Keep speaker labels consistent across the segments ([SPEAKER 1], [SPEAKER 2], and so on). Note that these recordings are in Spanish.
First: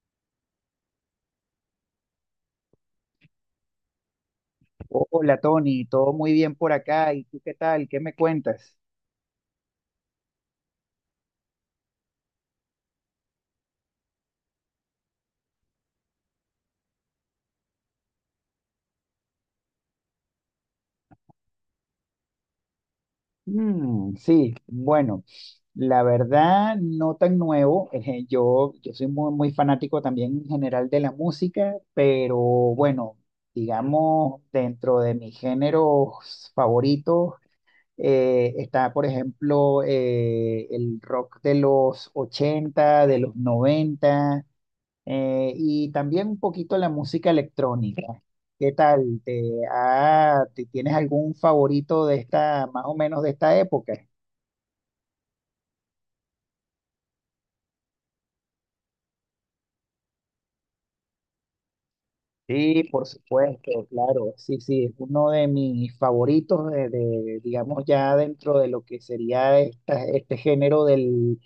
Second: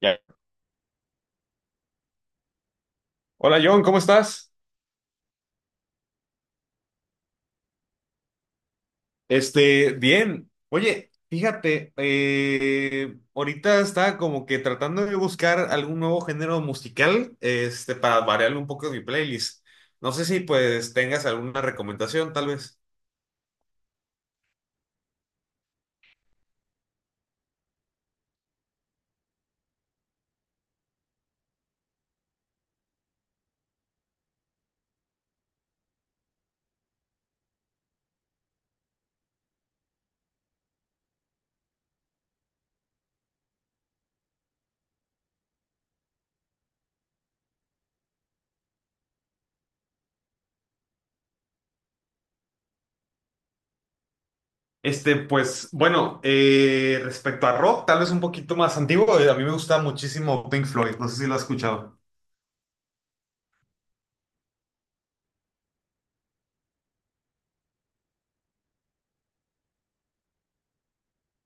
[SPEAKER 1] Ya. Hola John, ¿cómo estás?
[SPEAKER 2] Hola Tony, todo muy bien por acá. ¿Y tú qué tal? ¿Qué me cuentas?
[SPEAKER 1] Bien. Oye, fíjate, ahorita estaba como que tratando de buscar algún nuevo género musical, para variar un poco mi playlist. No sé si pues tengas alguna recomendación, tal vez.
[SPEAKER 2] Mm, sí, bueno, la verdad no tan nuevo. Yo soy muy, muy fanático también en general de la música, pero bueno, digamos, dentro de mis géneros favoritos está, por ejemplo, el rock de los 80, de los 90. Y también un poquito la música electrónica. ¿Qué tal? ¿ Tienes algún favorito de esta, más o menos de esta época?
[SPEAKER 1] Pues bueno, respecto a rock, tal vez un poquito más antiguo, a mí me gusta muchísimo Pink Floyd, no sé si lo has escuchado.
[SPEAKER 2] Sí, por supuesto, claro, sí, sí, es uno de mis favoritos digamos, ya dentro de lo que sería este género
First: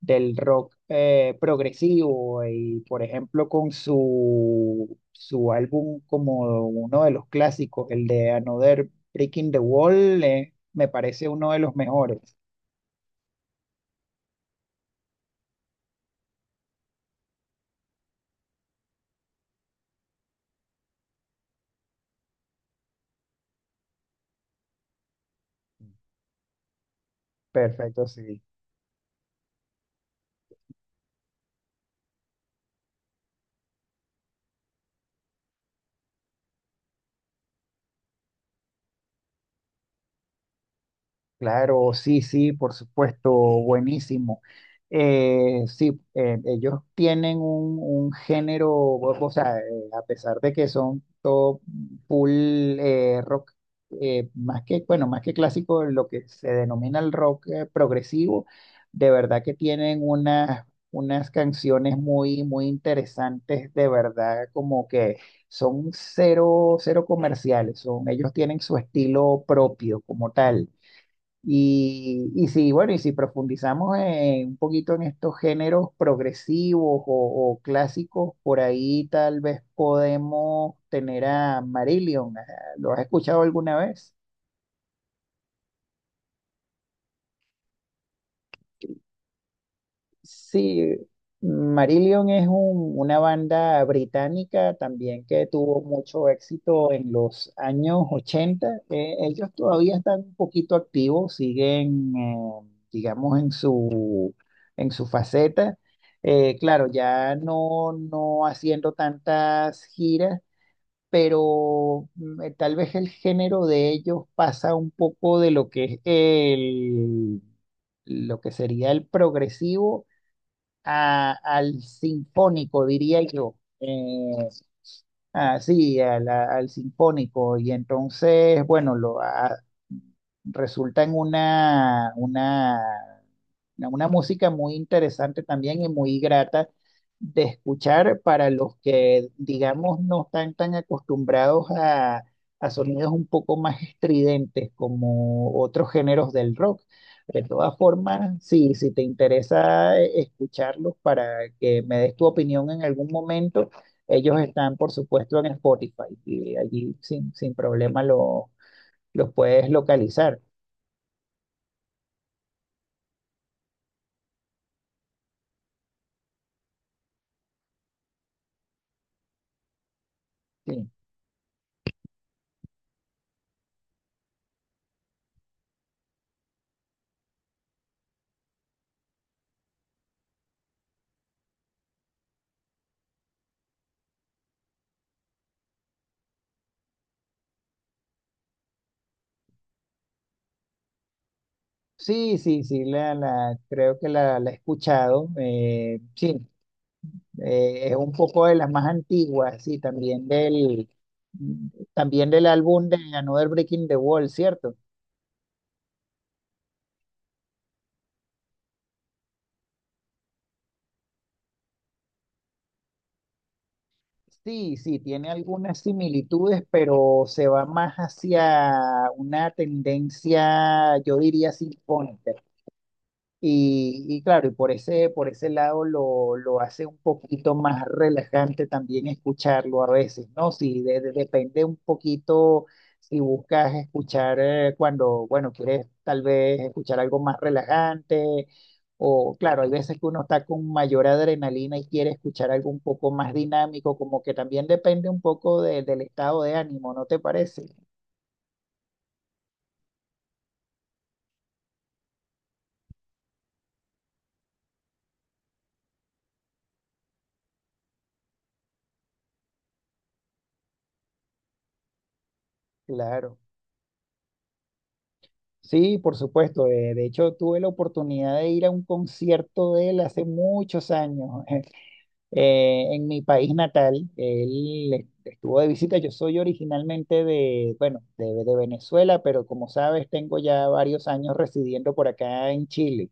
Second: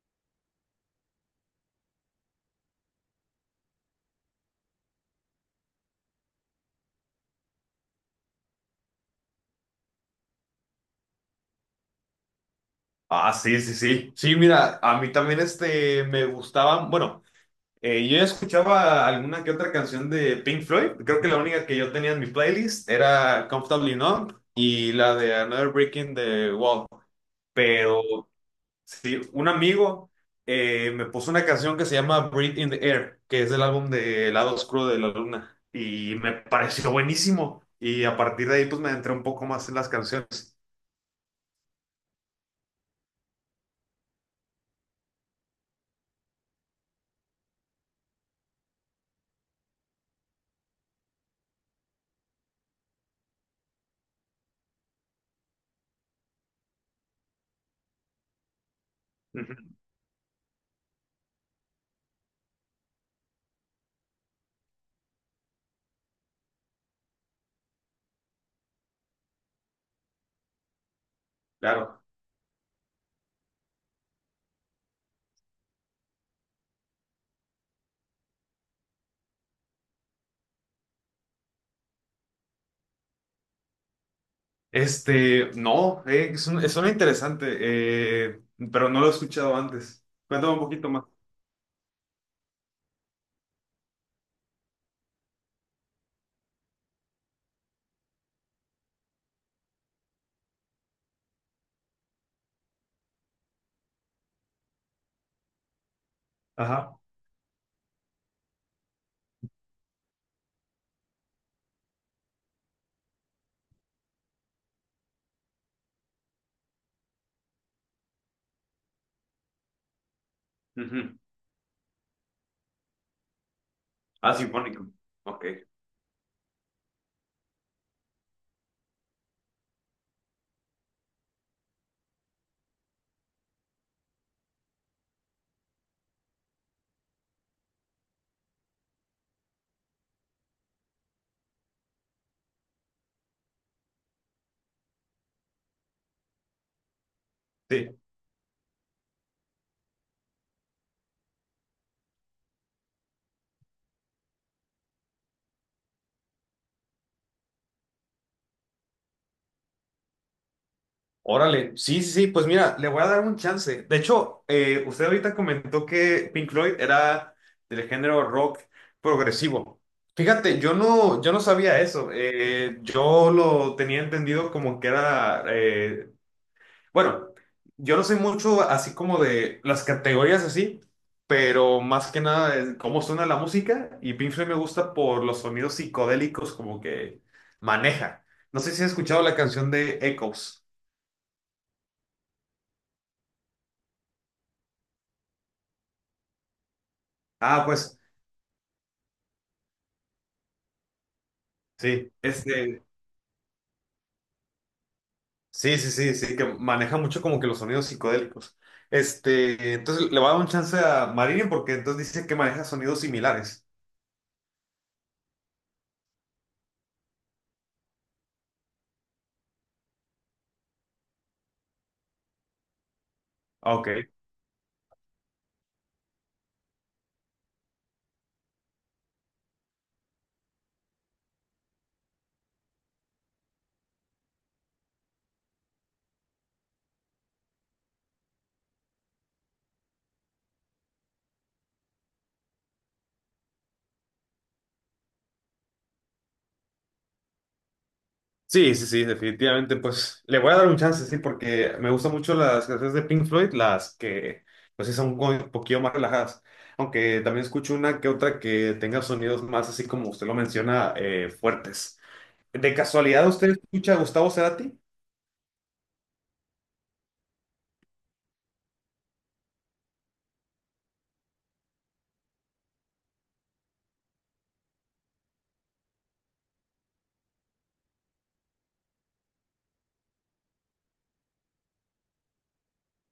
[SPEAKER 2] del rock progresivo y, por ejemplo, con su álbum como uno de los clásicos, el de Another Breaking the Wall, me parece uno de los mejores.
[SPEAKER 1] Ah, sí, sí, sí. Sí, mira, a mí también me gustaban, bueno. Yo ya escuchaba alguna que otra canción de Pink Floyd. Creo que la única que yo tenía en mi playlist era Comfortably Numb y la de Another Breaking the Wall. Pero
[SPEAKER 2] Perfecto, sí.
[SPEAKER 1] sí, un amigo me puso una canción que se llama Breathe in the Air, que es del álbum de El Lado Oscuro de la Luna. Y me pareció buenísimo. Y a partir de ahí, pues me adentré un poco más en las canciones.
[SPEAKER 2] Claro, sí, sí, por supuesto, buenísimo. Sí, ellos tienen un género, o sea, a pesar de que son todo full rock, más que, bueno, más que clásico, lo que se denomina el rock progresivo, de verdad que
[SPEAKER 1] Ujú.
[SPEAKER 2] tienen unas, unas canciones muy, muy interesantes, de verdad, como que son cero, cero comerciales, son, ellos tienen su estilo propio como tal.
[SPEAKER 1] Claro.
[SPEAKER 2] Y si bueno, y si profundizamos un poquito en estos géneros progresivos o clásicos, por ahí tal vez podemos tener a Marillion. Ajá, ¿lo has escuchado alguna vez?
[SPEAKER 1] No, es un- suena interesante, pero no lo he escuchado antes. Cuéntame un
[SPEAKER 2] Sí,
[SPEAKER 1] poquito más.
[SPEAKER 2] Marillion es una banda británica también que tuvo mucho éxito en los años 80. Ellos todavía están un poquito activos, siguen, digamos, en su faceta. Claro,
[SPEAKER 1] Ajá.
[SPEAKER 2] ya no, no haciendo tantas giras, pero mm, tal vez el género de ellos pasa un poco de lo que es lo que sería el progresivo
[SPEAKER 1] Ujú.
[SPEAKER 2] al sinfónico, diría yo.
[SPEAKER 1] Ah, sinfónico. Ok.
[SPEAKER 2] Sí, a al sinfónico. Y entonces, bueno, resulta en una música muy interesante también y muy grata de escuchar para los que, digamos, no están tan acostumbrados a sonidos un poco más estridentes como otros géneros del rock. De todas
[SPEAKER 1] Sí.
[SPEAKER 2] formas, sí, si te interesa escucharlos para que me des tu opinión en algún momento, ellos están, por supuesto, en Spotify y allí sin, sin problema los puedes localizar.
[SPEAKER 1] Órale. Sí, sí, sí. Pues mira, le voy a dar un chance. De hecho, usted ahorita comentó que Pink Floyd era del género rock progresivo. Fíjate,
[SPEAKER 2] Sí.
[SPEAKER 1] yo no sabía eso. Yo lo tenía entendido como que era bueno, yo no sé mucho así como de las categorías así, pero más que nada es cómo suena la música y Pink Floyd me gusta por los sonidos psicodélicos como que maneja. No sé si has escuchado la canción de Echoes.
[SPEAKER 2] Sí, sí, sí, creo que la he escuchado. Sí,
[SPEAKER 1] Ah,
[SPEAKER 2] es
[SPEAKER 1] pues
[SPEAKER 2] un poco de las más antiguas, sí,
[SPEAKER 1] sí,
[SPEAKER 2] también del álbum de Another Breaking the Wall, ¿cierto?
[SPEAKER 1] sí, sí, sí, sí, que maneja mucho como que los sonidos psicodélicos. Entonces le va a dar un chance a Marillion porque entonces dice que maneja sonidos similares.
[SPEAKER 2] Sí, sí, tiene algunas similitudes, pero se va más hacia una tendencia, yo diría, sinfónica.
[SPEAKER 1] Ah, Ok.
[SPEAKER 2] Y claro, y por por ese lado lo hace un poquito más relajante también escucharlo a veces, ¿no? Si depende un poquito si buscas escuchar cuando, bueno, quieres tal vez escuchar algo más relajante, o claro, hay veces que uno está con mayor adrenalina y quiere escuchar algo un poco más dinámico, como que también depende un poco del estado de ánimo, ¿no te parece?
[SPEAKER 1] Sí, sí, sí, definitivamente, pues le voy a dar un chance, sí, porque me gustan mucho las canciones de Pink Floyd, las que, pues sí, son como un poquillo más relajadas, aunque también escucho una que otra que tenga sonidos más, así como usted lo menciona, fuertes. ¿De casualidad
[SPEAKER 2] Claro.
[SPEAKER 1] usted escucha a Gustavo Cerati?
[SPEAKER 2] Sí, por supuesto. De hecho, tuve la oportunidad de ir a un concierto de él hace muchos años en mi país natal. Él estuvo de visita. Yo soy originalmente de, bueno, de Venezuela, pero como sabes, tengo ya varios años residiendo por acá en Chile.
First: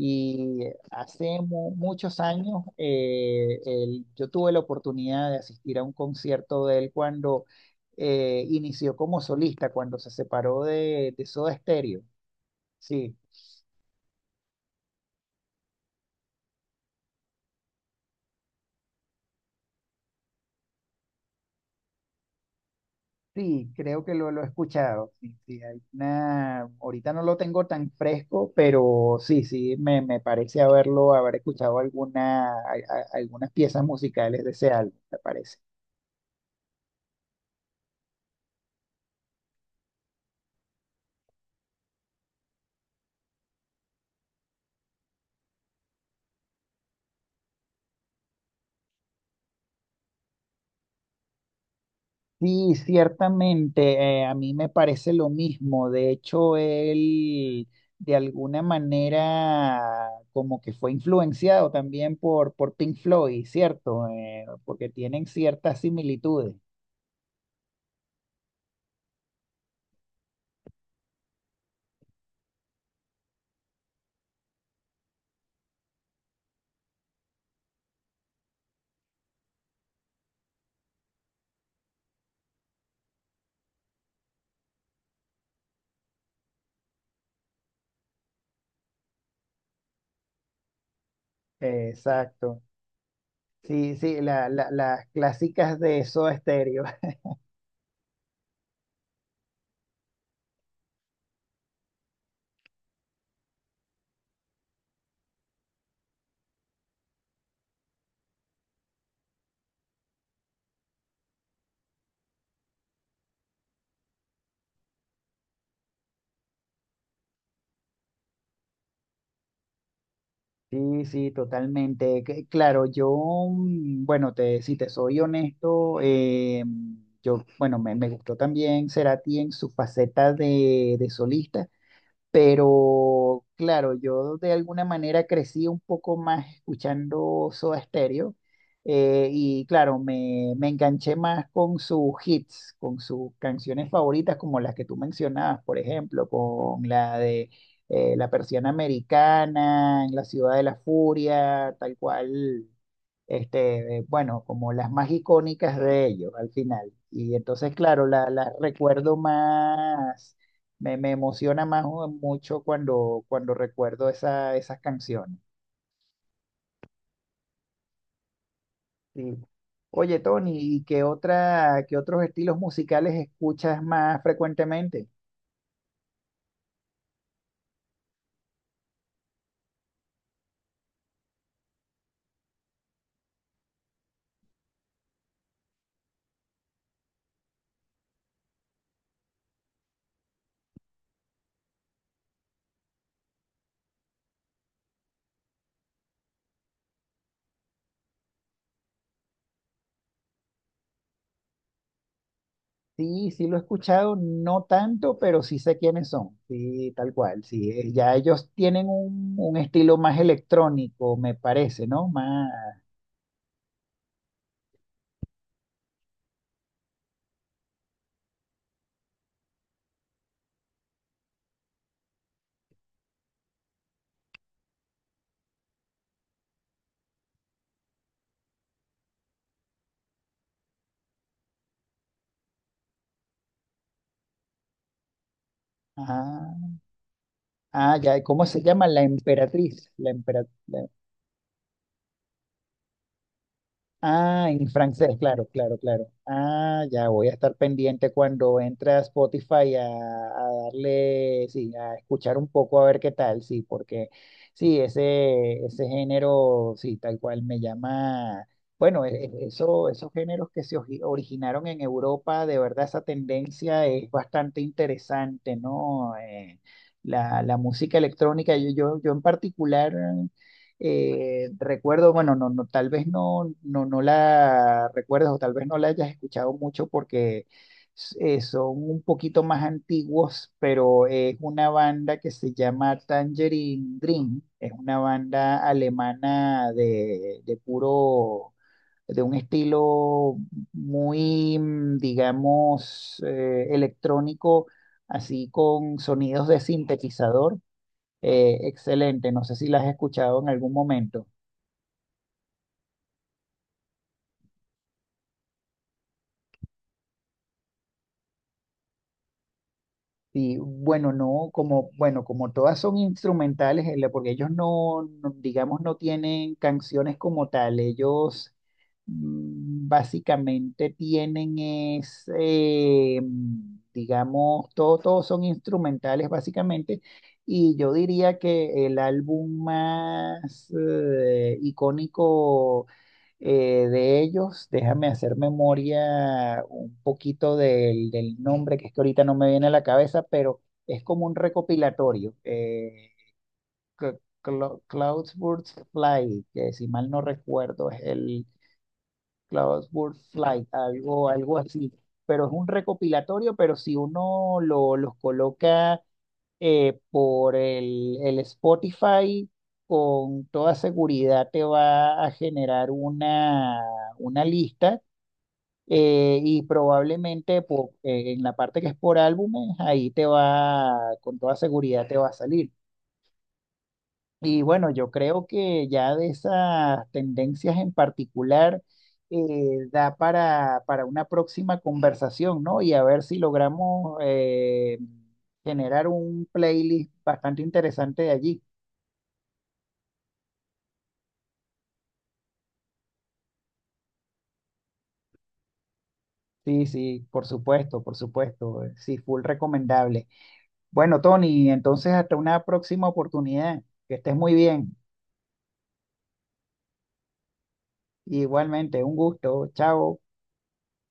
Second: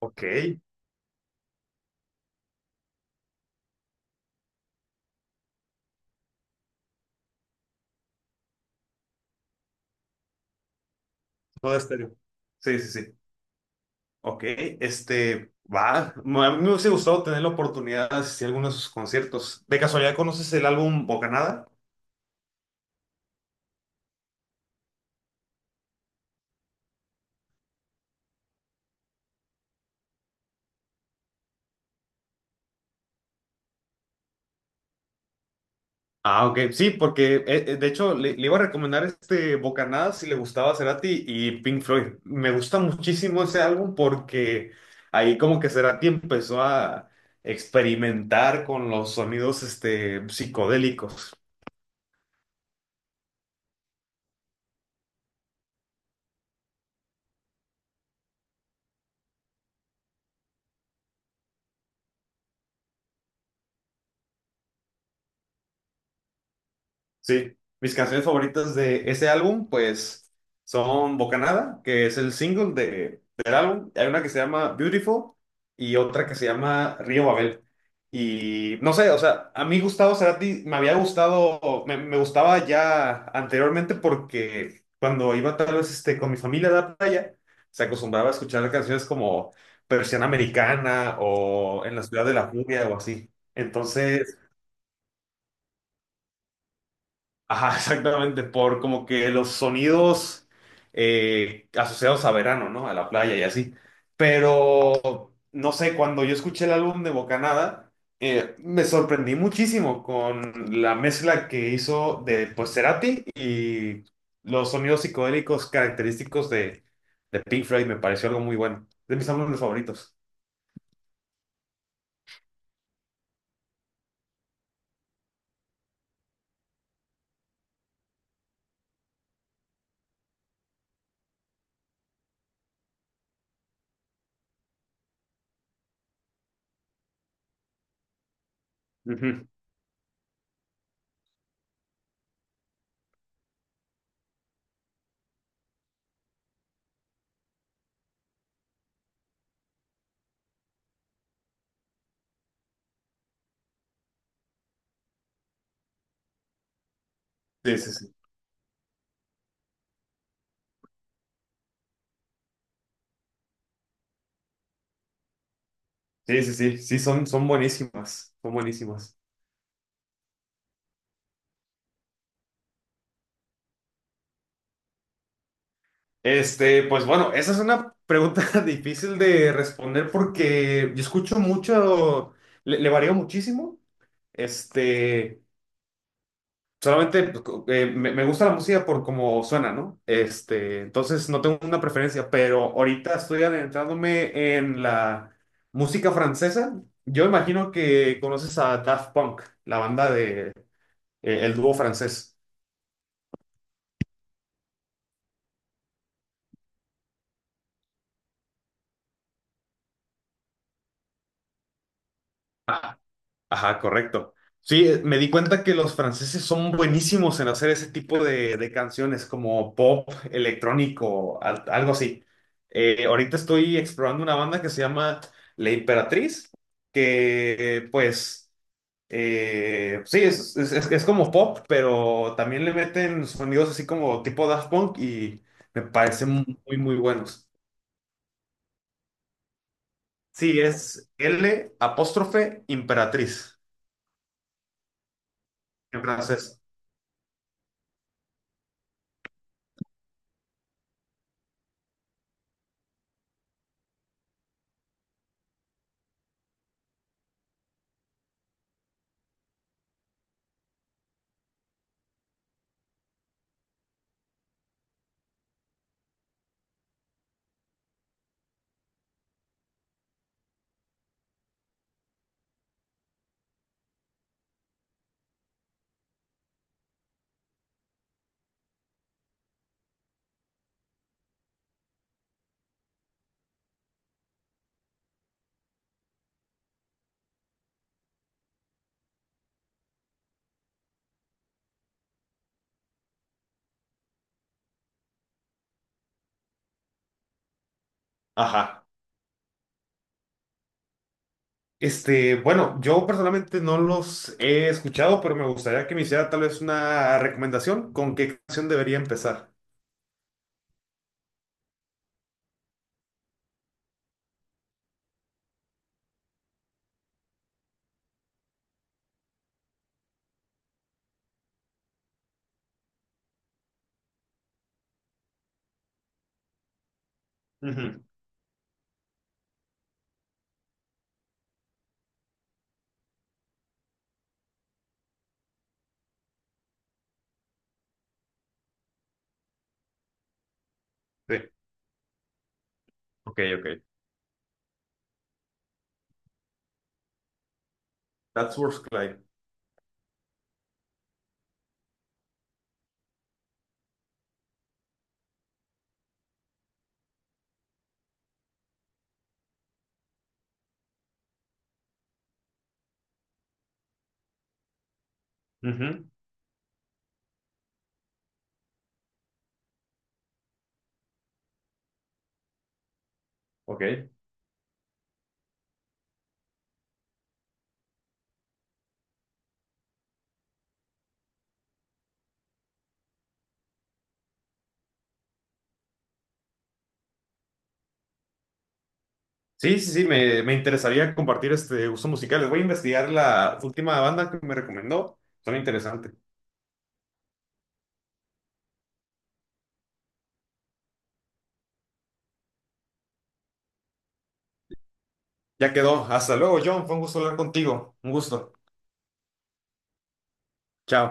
[SPEAKER 1] Ok,
[SPEAKER 2] hace muchos años yo tuve la oportunidad de asistir a un concierto de él cuando inició como solista, cuando se separó de Soda
[SPEAKER 1] todo
[SPEAKER 2] Stereo.
[SPEAKER 1] estéreo. Sí, sí, sí.
[SPEAKER 2] Sí,
[SPEAKER 1] Ok, va, a mí me hubiese gustado tener la oportunidad de asistir a algunos de sus conciertos. ¿De casualidad conoces el álbum Bocanada?
[SPEAKER 2] sí, creo que lo he escuchado. Sí, sí, hay una. Ahorita no lo tengo tan fresco, pero sí, sí, me parece haberlo, haber escuchado algunas piezas musicales de ese álbum, me parece.
[SPEAKER 1] Ah, ok, sí, porque de hecho le iba a recomendar este Bocanadas si le gustaba Cerati y Pink Floyd. Me gusta muchísimo ese álbum porque ahí como que Cerati empezó a experimentar con los sonidos psicodélicos.
[SPEAKER 2] Sí, ciertamente, a mí me parece lo mismo. De hecho, él de alguna manera como que fue influenciado también por Pink Floyd, ¿cierto? Porque tienen ciertas similitudes.
[SPEAKER 1] Sí, mis canciones favoritas de ese álbum, pues, son Bocanada, que es el single del álbum. Hay una que se llama Beautiful y otra que se llama Río Babel. Y no sé, o sea, a mí Gustavo Cerati me había gustado, me gustaba ya anteriormente porque cuando iba tal vez con mi familia a la playa, se acostumbraba a escuchar canciones como Persiana Americana o En la Ciudad de la
[SPEAKER 2] Exacto.
[SPEAKER 1] Furia o así.
[SPEAKER 2] Sí, sí,
[SPEAKER 1] Entonces...
[SPEAKER 2] las clásicas de Soda Stereo.
[SPEAKER 1] Ajá, exactamente, por como que los sonidos asociados a verano, ¿no? A la playa y así. Pero, no sé, cuando yo escuché el álbum de Bocanada, me sorprendí muchísimo con la mezcla que hizo de, pues, Cerati y los sonidos psicodélicos característicos de Pink Floyd. Me pareció algo muy bueno. De mis álbumes favoritos.
[SPEAKER 2] Sí, sí, totalmente. Que claro, yo, mm, bueno, te, si te soy honesto, yo, bueno, me gustó también Cerati en su faceta de solista. Pero claro, yo de alguna manera crecí un poco más escuchando Soda Stereo
[SPEAKER 1] Ujú.
[SPEAKER 2] y claro, me enganché más con sus hits, con sus canciones favoritas como las que tú mencionabas, por ejemplo, con la de la Persiana Americana, En la Ciudad de la Furia, tal cual, este, bueno, como las más icónicas de ellos al final. Y entonces,
[SPEAKER 1] Sí, sí,
[SPEAKER 2] claro,
[SPEAKER 1] sí.
[SPEAKER 2] las recuerdo más, me emociona más mucho cuando, cuando recuerdo esas canciones.
[SPEAKER 1] Sí, sí, sí. Sí, son, son buenísimas. Son buenísimas.
[SPEAKER 2] Sí. Oye, Tony, ¿y qué otra, qué otros estilos musicales escuchas más frecuentemente?
[SPEAKER 1] Pues bueno, esa es una pregunta difícil de responder porque yo escucho mucho, le varío muchísimo. Este, solamente pues, me gusta la música por cómo suena, ¿no? Entonces no tengo una preferencia, pero ahorita estoy adentrándome en la música francesa. Yo imagino que conoces a Daft Punk, la banda de, el dúo francés.
[SPEAKER 2] Sí, sí lo he escuchado, no tanto, pero sí sé quiénes son. Sí, tal cual. Sí, ya ellos tienen un estilo más electrónico, me parece, ¿no? Más,
[SPEAKER 1] Ajá, correcto. Sí, me di cuenta que los franceses son buenísimos en hacer ese tipo de canciones como pop, electrónico, algo así. Ahorita estoy explorando una banda que se llama La Imperatriz, que pues sí, es como pop, pero también le meten sonidos así como tipo Daft Punk y me parecen
[SPEAKER 2] ah,
[SPEAKER 1] muy, muy buenos.
[SPEAKER 2] ah, ya, ¿cómo se llama? La Emperatriz. La Emperatriz.
[SPEAKER 1] Sí, es L apóstrofe Imperatriz
[SPEAKER 2] Ah, en francés, claro, claro,
[SPEAKER 1] en
[SPEAKER 2] claro.
[SPEAKER 1] francés.
[SPEAKER 2] Ah, ya voy a estar pendiente cuando entre a Spotify a darle, sí, a escuchar un poco a ver qué tal, sí, porque sí, ese género, sí, tal cual me llama. Bueno, eso, esos géneros que se originaron en Europa, de verdad esa tendencia es bastante interesante, ¿no? La música electrónica, yo en particular. Recuerdo, bueno, tal vez no la recuerdes o tal vez no la hayas escuchado mucho porque son un poquito más antiguos, pero es una banda que se llama Tangerine Dream, es una banda alemana de puro, de un estilo muy, mm, digamos, electrónico, así con sonidos de sintetizador.
[SPEAKER 1] Ajá.
[SPEAKER 2] Excelente, no sé si la has escuchado en algún momento.
[SPEAKER 1] Bueno, yo personalmente no los he escuchado, pero me gustaría que me hiciera tal vez una recomendación con qué canción debería empezar.
[SPEAKER 2] Sí, bueno, no, como, bueno, como todas son instrumentales, porque ellos no, digamos, no tienen canciones como tal, ellos mm, básicamente tienen es, mm, digamos, todo, todos son instrumentales básicamente, y yo
[SPEAKER 1] Ujú.
[SPEAKER 2] diría que el álbum más icónico de ellos, déjame hacer memoria un poquito del nombre, que es que ahorita no me viene a la cabeza, pero es como un
[SPEAKER 1] Sí.
[SPEAKER 2] recopilatorio.
[SPEAKER 1] Ok, ok.
[SPEAKER 2] Cloudsburst Flight, que si mal no recuerdo, es el
[SPEAKER 1] That's Worth Clyde.
[SPEAKER 2] Cloudsburst Flight, algo, algo así. Pero es un recopilatorio, pero si uno los coloca por el Spotify, con toda seguridad te va a generar una lista
[SPEAKER 1] Ujú.
[SPEAKER 2] y probablemente en la parte que es por álbumes, ahí te va, con toda seguridad te va a salir.
[SPEAKER 1] Ok.
[SPEAKER 2] Y bueno, yo creo que ya de esas tendencias en particular da para una próxima conversación, ¿no? Y a ver si logramos generar un playlist bastante interesante de allí.
[SPEAKER 1] Sí, sí, sí, me interesaría compartir este gusto musical. Les voy a investigar la última banda que me recomendó. Son interesantes.
[SPEAKER 2] Sí, sí, por supuesto, por supuesto. Sí, full recomendable. Bueno, Tony, entonces hasta una próxima oportunidad. Que estés muy bien.
[SPEAKER 1] Ya quedó. Hasta luego, John. Fue un gusto hablar contigo. Un gusto.
[SPEAKER 2] Igualmente, un gusto. Chao.
[SPEAKER 1] Chao.